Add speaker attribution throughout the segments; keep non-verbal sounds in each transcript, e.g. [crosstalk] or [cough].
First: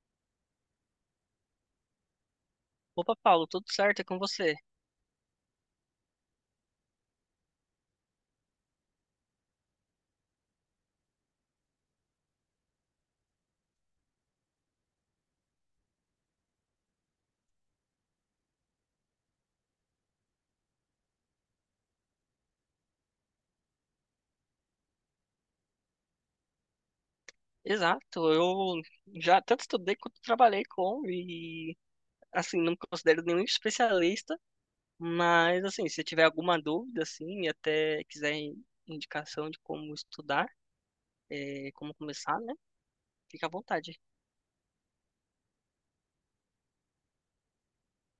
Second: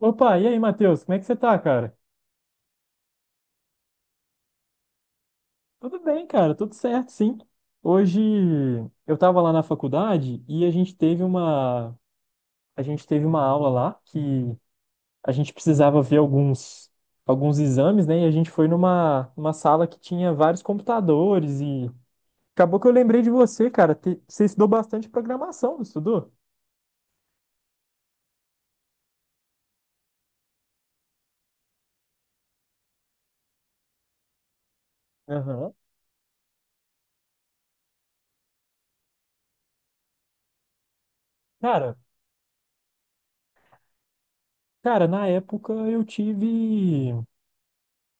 Speaker 1: Opa, e aí, Matheus? Como é que você tá, cara?
Speaker 2: Opa, Paulo, tudo certo é com você?
Speaker 1: Tudo bem, cara, tudo certo, sim. Hoje eu tava lá na faculdade e a gente teve uma aula lá que a gente precisava ver alguns exames, né? E a gente foi numa uma sala que tinha vários computadores e acabou que eu lembrei de você, cara. Você estudou bastante programação, não estudou?
Speaker 2: Exato, eu já tanto estudei quanto trabalhei com e assim, não me considero nenhum especialista, mas
Speaker 1: Aham.
Speaker 2: assim, se tiver alguma dúvida assim, e até quiser indicação de como estudar, como
Speaker 1: Cara,
Speaker 2: começar, né? Fica à vontade.
Speaker 1: cara, na época eu tive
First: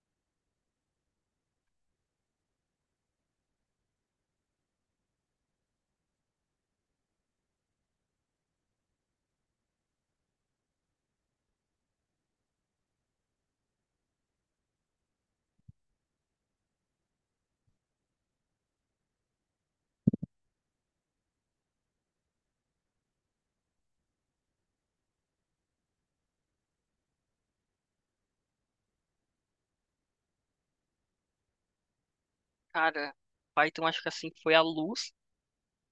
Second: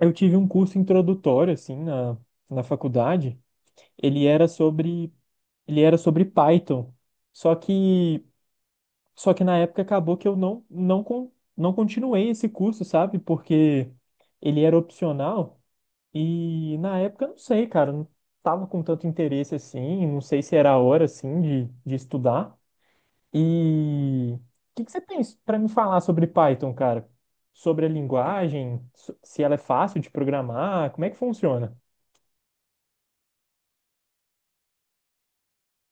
Speaker 1: um curso introdutório assim na faculdade. ele era sobre Ele era sobre Python. Só que só que na época acabou que eu não continuei esse curso, sabe? Porque ele era opcional e na época não sei, cara, não tava com tanto interesse assim, não sei se era a hora assim de estudar. E o que que você tem para me falar sobre Python, cara? Sobre a linguagem, se ela é fácil de programar, como é que funciona?
Speaker 2: Cara, Python acho que assim foi a luz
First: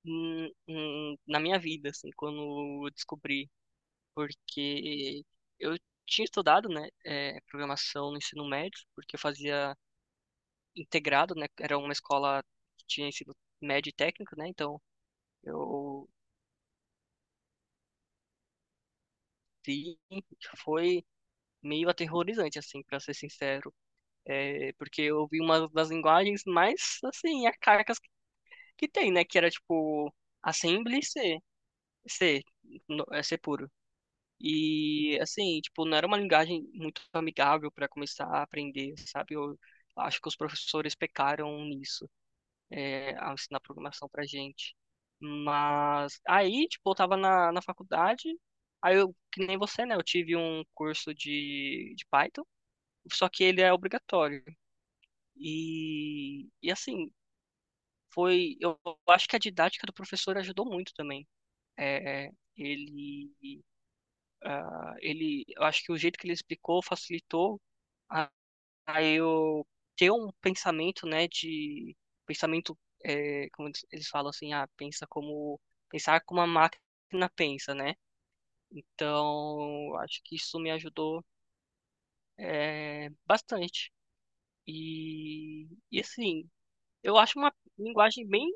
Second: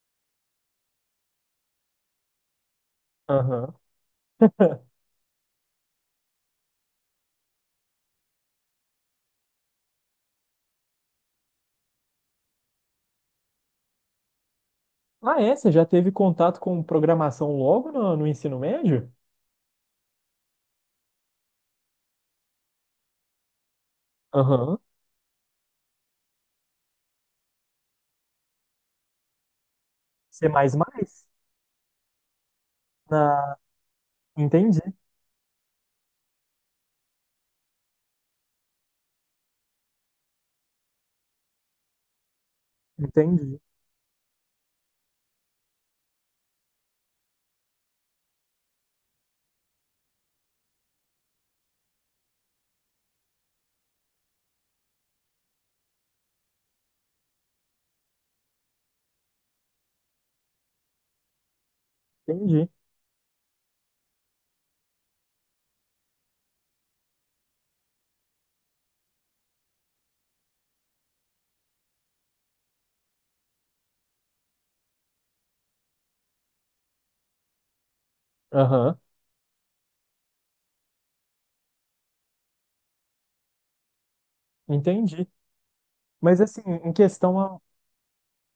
Speaker 2: na minha vida, assim, quando eu descobri, porque eu tinha estudado, né, programação no ensino médio, porque eu fazia integrado, né? Era uma escola que tinha ensino médio e técnico, né? Então
Speaker 1: Ah, é? Você já
Speaker 2: eu
Speaker 1: teve contato com programação logo no ensino médio?
Speaker 2: vi, foi meio aterrorizante, assim, para ser sincero. É,
Speaker 1: Aham.
Speaker 2: porque eu vi uma das linguagens mais, assim, arcaicas que tem, né? Que era tipo
Speaker 1: C++?
Speaker 2: Assembly e C, C, é C
Speaker 1: Na...
Speaker 2: puro.
Speaker 1: Entendi,
Speaker 2: E assim, tipo, não era uma linguagem muito amigável para começar a aprender, sabe? Eu acho que os professores pecaram nisso. É, a
Speaker 1: entendi,
Speaker 2: ensinar programação pra gente. Mas aí, tipo, eu tava na faculdade, aí eu, que nem você, né? Eu tive um curso de Python, só que ele é obrigatório. E assim, foi. Eu acho que a didática do professor ajudou muito também. É, é,
Speaker 1: entendi.
Speaker 2: ele, ele, eu acho que o jeito que ele explicou facilitou. Aí eu ter um pensamento, né, pensamento, é, como eles falam assim, pensar como a máquina pensa, né?
Speaker 1: Aham,
Speaker 2: Então, acho que isso me ajudou bastante.
Speaker 1: entendi.
Speaker 2: E
Speaker 1: Mas
Speaker 2: assim,
Speaker 1: assim,
Speaker 2: eu acho uma linguagem bem,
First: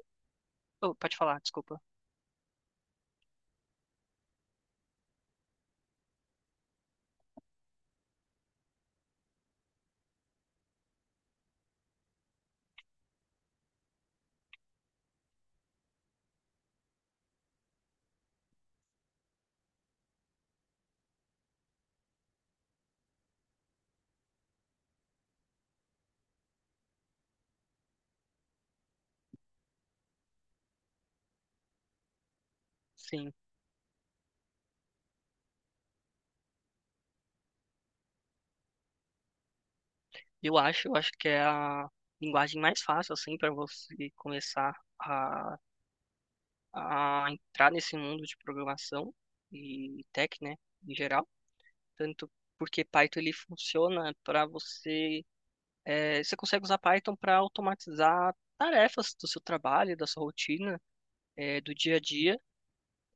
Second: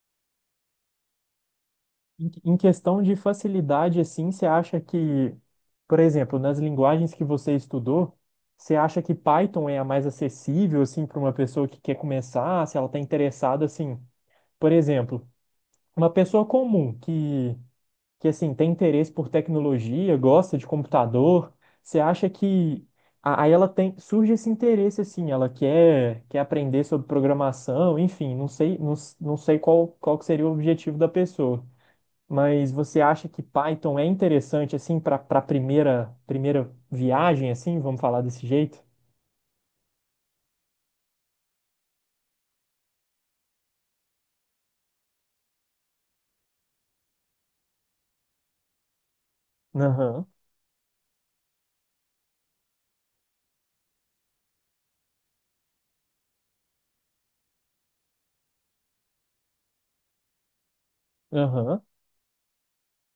Speaker 2: oh, pode falar, desculpa.
Speaker 1: em em questão de facilidade, assim, você acha que, por exemplo, nas linguagens que você estudou, você acha que Python é a mais acessível, assim, para uma pessoa que quer começar, se ela está interessada, assim, por exemplo, uma pessoa comum que assim tem interesse por tecnologia, gosta de computador, você acha que aí ela tem surge esse interesse assim, ela quer aprender sobre programação, enfim, não sei não, não sei qual que seria o objetivo da pessoa, mas você acha
Speaker 2: Sim,
Speaker 1: que Python é interessante assim para primeira viagem assim, vamos falar desse jeito?
Speaker 2: eu acho que é a linguagem mais fácil assim para você começar a entrar nesse mundo de programação e
Speaker 1: Aham,
Speaker 2: tech, né, em geral. Tanto porque Python ele funciona para você, você consegue usar Python para automatizar tarefas do seu trabalho, da sua rotina, do
Speaker 1: aham.
Speaker 2: dia a dia,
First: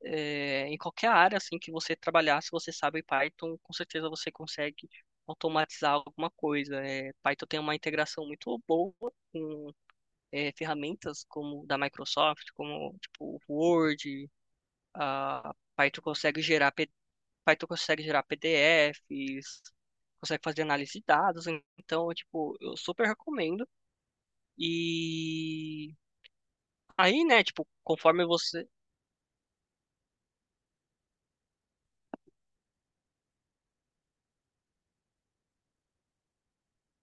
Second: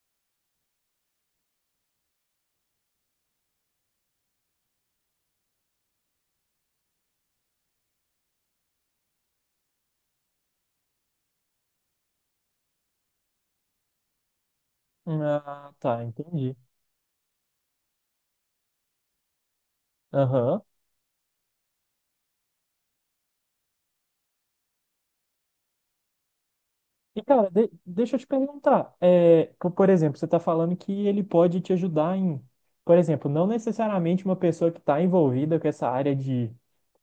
Speaker 2: em qualquer área assim que você trabalhar, se você sabe Python, com certeza você consegue automatizar alguma coisa. É, Python tem uma integração muito boa com ferramentas como da Microsoft, como tipo Word, a
Speaker 1: Ah,
Speaker 2: Python
Speaker 1: tá,
Speaker 2: consegue
Speaker 1: entendi.
Speaker 2: gerar P D F. Aí tu consegue gerar PDFs, consegue
Speaker 1: Aham.
Speaker 2: fazer análise de dados, então, tipo, eu super recomendo. E
Speaker 1: E,
Speaker 2: aí, né,
Speaker 1: cara,
Speaker 2: tipo,
Speaker 1: deixa eu
Speaker 2: conforme
Speaker 1: te
Speaker 2: você,
Speaker 1: perguntar. É, por exemplo, você está falando que ele pode te ajudar em, por exemplo, não necessariamente uma pessoa que está envolvida com essa área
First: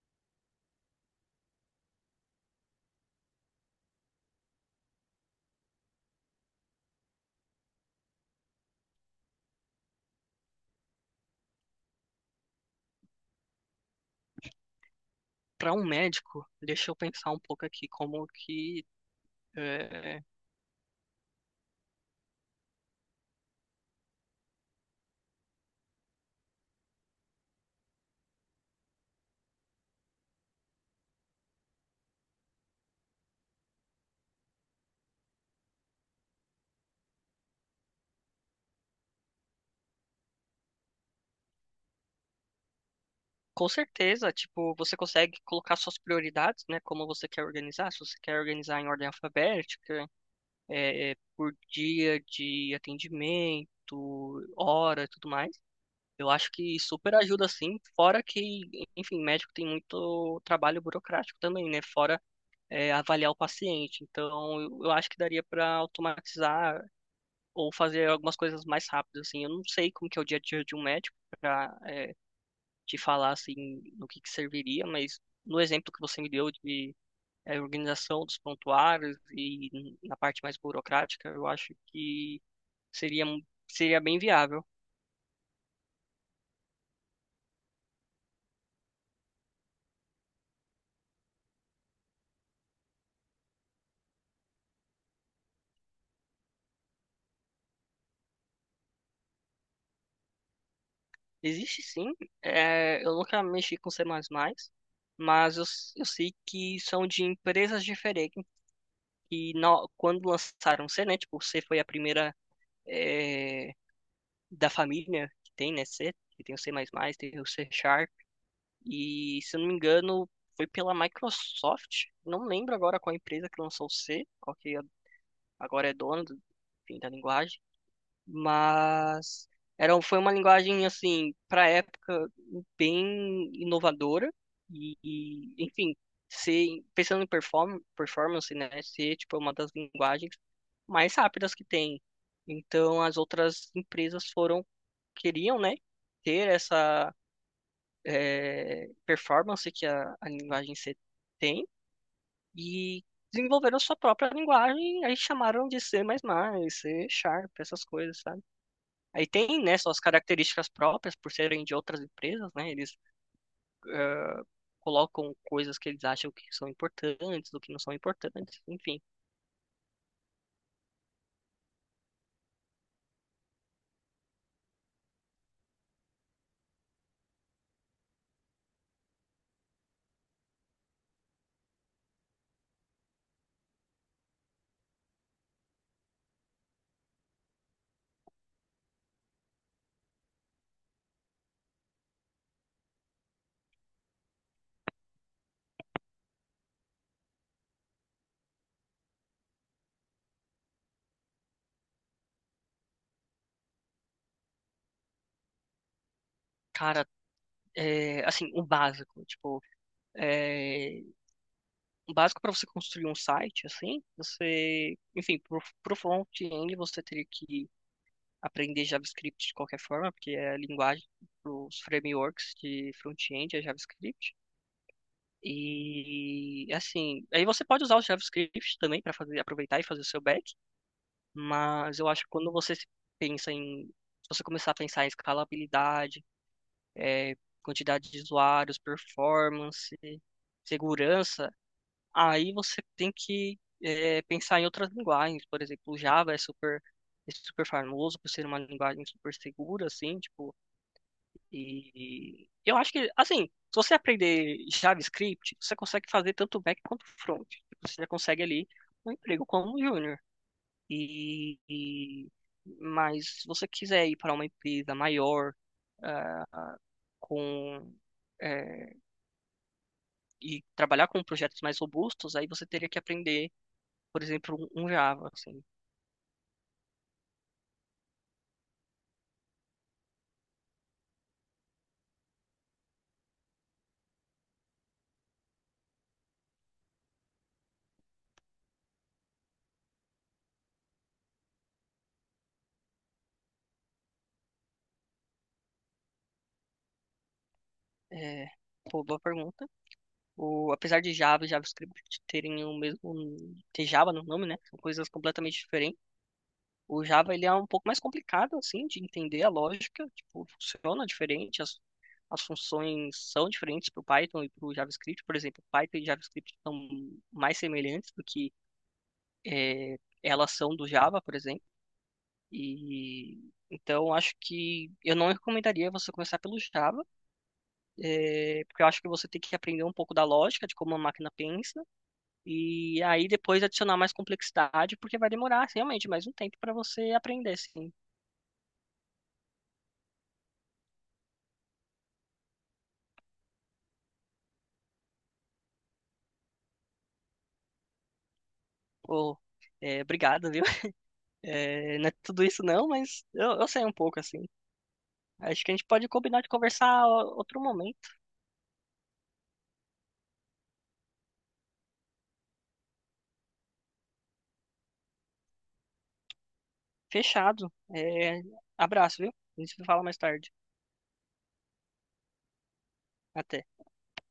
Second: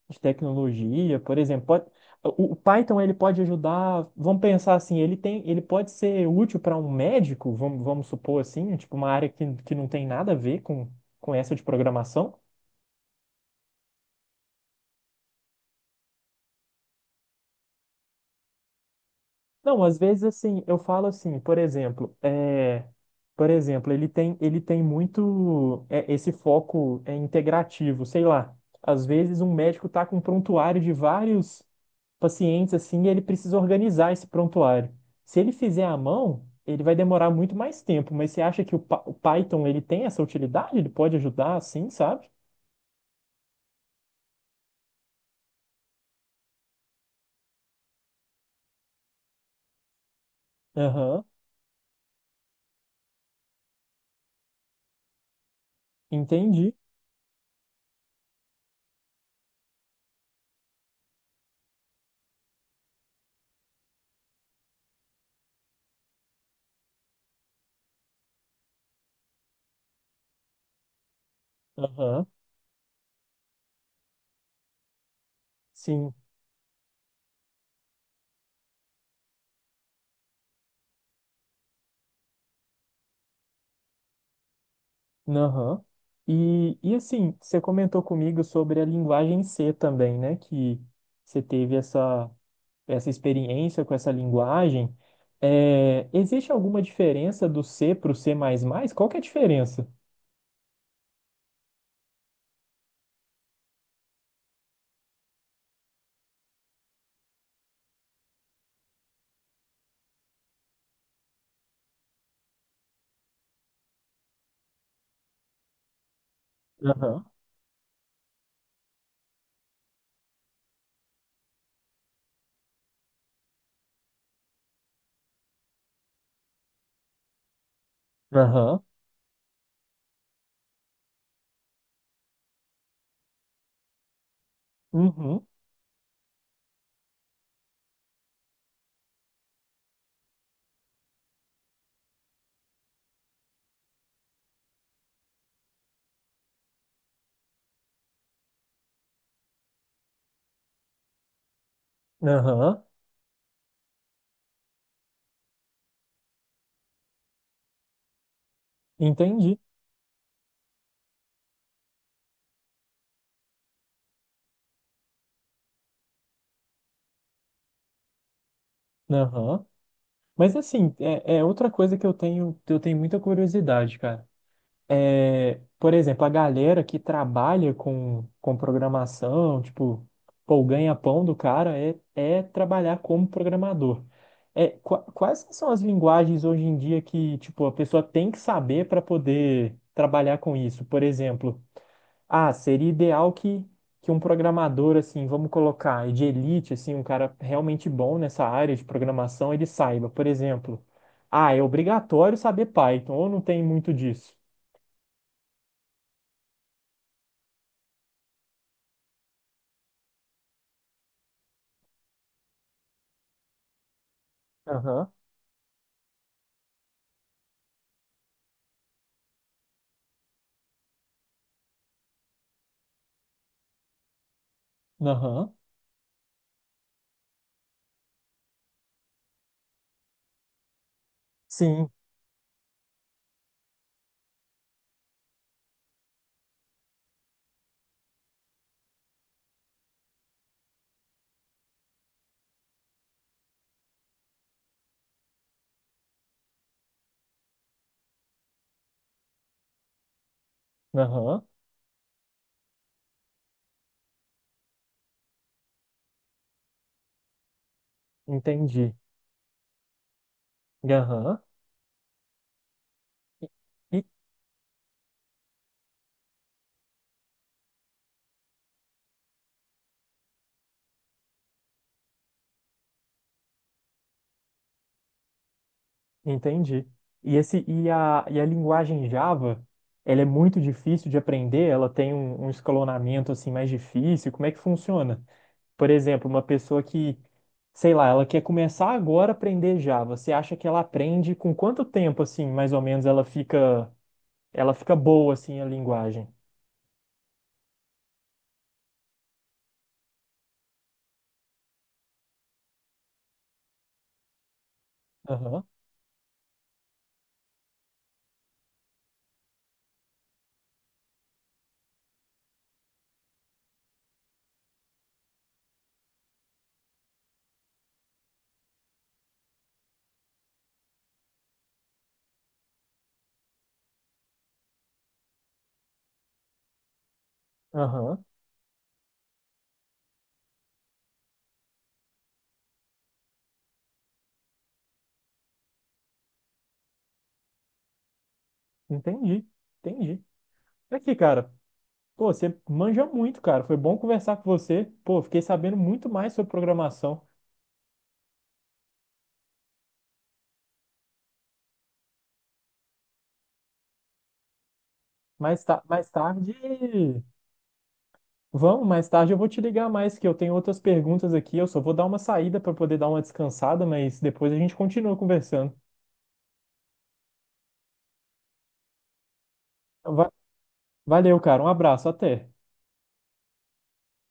Speaker 1: de tecnologia, por exemplo, o Python ele pode ajudar, vamos pensar assim, ele pode ser útil para um médico, vamos supor assim, tipo uma área que não tem nada a ver com essa de programação.
Speaker 2: para um médico, deixa eu pensar um pouco aqui como que
Speaker 1: Não, às
Speaker 2: é,
Speaker 1: vezes assim, eu falo assim, por exemplo, por exemplo, ele tem muito é, esse foco é, integrativo, sei lá. Às vezes um médico tá com um prontuário de vários pacientes assim, e ele precisa organizar esse prontuário. Se ele fizer à mão, ele vai demorar muito mais tempo, mas você acha que o Python ele tem essa utilidade? Ele pode ajudar assim, sabe?
Speaker 2: com certeza, tipo, você consegue colocar suas prioridades, né, como você quer organizar, se você quer organizar em ordem alfabética,
Speaker 1: Aham,
Speaker 2: por dia de atendimento, hora, e tudo mais. Eu acho
Speaker 1: entendi.
Speaker 2: que super ajuda sim, fora que, enfim, médico tem muito trabalho burocrático também, né? Fora avaliar o paciente. Então, eu acho que daria para automatizar ou fazer algumas coisas mais rápidas, assim. Eu não sei como que é o dia a dia de um médico para
Speaker 1: Aham,
Speaker 2: te falar assim no que serviria, mas no exemplo que
Speaker 1: sim.
Speaker 2: você me deu de organização dos prontuários e na parte mais burocrática, eu acho que seria seria bem viável.
Speaker 1: Aham. E assim, você comentou comigo sobre a linguagem C também, né? Que você teve essa, essa experiência com essa linguagem. É, existe alguma diferença do C para o C++? Qual que é a diferença?
Speaker 2: Existe sim. É, eu nunca mexi com C++, mas eu, eu sei que são de empresas diferentes. E quando lançaram C, né? Tipo, C foi a primeira é, da família que tem, né? C, que tem o C++,
Speaker 1: Aham,
Speaker 2: tem o C Sharp. E, se eu não me engano, foi pela Microsoft. Não lembro agora qual empresa que lançou o C, qual que é, agora é dona do, enfim, da linguagem.
Speaker 1: aham,
Speaker 2: Mas era, foi uma linguagem assim para a época bem inovadora e,
Speaker 1: uhum,
Speaker 2: e, enfim, ser pensando em performance, né, ser tipo uma das linguagens mais rápidas que tem, então as outras empresas foram, queriam, né, ter essa performance que a linguagem C tem
Speaker 1: aham,
Speaker 2: e desenvolveram sua própria linguagem, aí chamaram de C++, C Sharp, essas coisas, sabe. Aí
Speaker 1: entendi.
Speaker 2: tem, né, suas características próprias por serem de outras empresas, né? Eles colocam coisas que eles acham que são importantes, do que não são importantes, enfim.
Speaker 1: Aham. Mas assim, é outra coisa que eu tenho muita curiosidade, cara. É, por exemplo, a galera que trabalha com programação, tipo, pô, o ganha-pão do cara é trabalhar como programador. É, quais são as linguagens hoje em dia que, tipo, a pessoa tem que saber para poder trabalhar com isso? Por exemplo, ah, seria ideal que um programador, assim, vamos colocar, de elite, assim, um cara realmente bom nessa área de programação, ele saiba, por exemplo, ah, é obrigatório saber Python, ou não tem muito disso?
Speaker 2: Cara, é, assim, o básico, tipo, é, o básico para você construir um site, assim, você, enfim, pro front-end você teria que aprender JavaScript de qualquer forma, porque é a linguagem, os frameworks de front-end é JavaScript.
Speaker 1: Aham.
Speaker 2: E assim, aí você pode usar o JavaScript também para fazer aproveitar e fazer o seu back.
Speaker 1: Sim.
Speaker 2: Mas eu acho que quando você se pensa em, se você começar a pensar em escalabilidade, eh, quantidade de usuários, performance, segurança, aí você tem que pensar em outras linguagens. Por exemplo, o Java é super famoso por ser uma linguagem super segura, assim, tipo,
Speaker 1: Aham.
Speaker 2: e eu acho que, assim, se você aprender JavaScript, você consegue fazer tanto back quanto front. Você já consegue ali
Speaker 1: Entendi.
Speaker 2: um emprego como júnior.
Speaker 1: Aham.
Speaker 2: E, e- mas
Speaker 1: E-
Speaker 2: se você
Speaker 1: e-
Speaker 2: quiser ir para uma empresa maior, ah, ah, com eh, e trabalhar com projetos mais robustos, aí você teria que aprender, por exemplo, um Java, assim.
Speaker 1: Entendi. E, e a linguagem Java, ela é muito difícil de aprender? Ela tem um, um escalonamento assim mais difícil? Como é que funciona? Por exemplo, uma pessoa que, sei lá, ela quer começar agora a aprender Java. Você acha que ela aprende com quanto tempo assim, mais ou menos, ela fica boa assim a linguagem?
Speaker 2: É, pô, boa pergunta. O, apesar de Java e JavaScript terem o mesmo, ter Java no nome, né? São coisas completamente
Speaker 1: Aham,
Speaker 2: diferentes. O Java ele é um pouco mais complicado assim de entender a lógica, tipo, funciona diferente, as funções são diferentes para o Python e para o JavaScript, por exemplo, Python e JavaScript são mais semelhantes do que elas são do Java, por exemplo. E então acho que eu não recomendaria você começar pelo Java,
Speaker 1: aham,
Speaker 2: porque eu acho que você tem que aprender um pouco da lógica de como a máquina pensa e aí depois adicionar mais complexidade, porque vai demorar assim, realmente mais um tempo para você aprender, assim.
Speaker 1: entendi, entendi. Aqui, cara, pô, você manja muito, cara. Foi bom conversar com você. Pô, fiquei sabendo muito mais sobre programação.
Speaker 2: Pô, é, obrigado, viu? [laughs] É, não é tudo isso não, mas eu sei um pouco, assim.
Speaker 1: Mais,
Speaker 2: Acho que a
Speaker 1: ta
Speaker 2: gente
Speaker 1: mais
Speaker 2: pode combinar de
Speaker 1: tarde.
Speaker 2: conversar outro momento.
Speaker 1: Vamos, mais tarde eu vou te ligar mais, que eu tenho outras perguntas aqui. Eu só vou dar uma saída para poder dar uma descansada, mas depois a gente continua conversando.
Speaker 2: Fechado. É, abraço, viu? A gente se fala
Speaker 1: Então,
Speaker 2: mais tarde.
Speaker 1: Valeu, cara. Um abraço. Até.
Speaker 2: Até.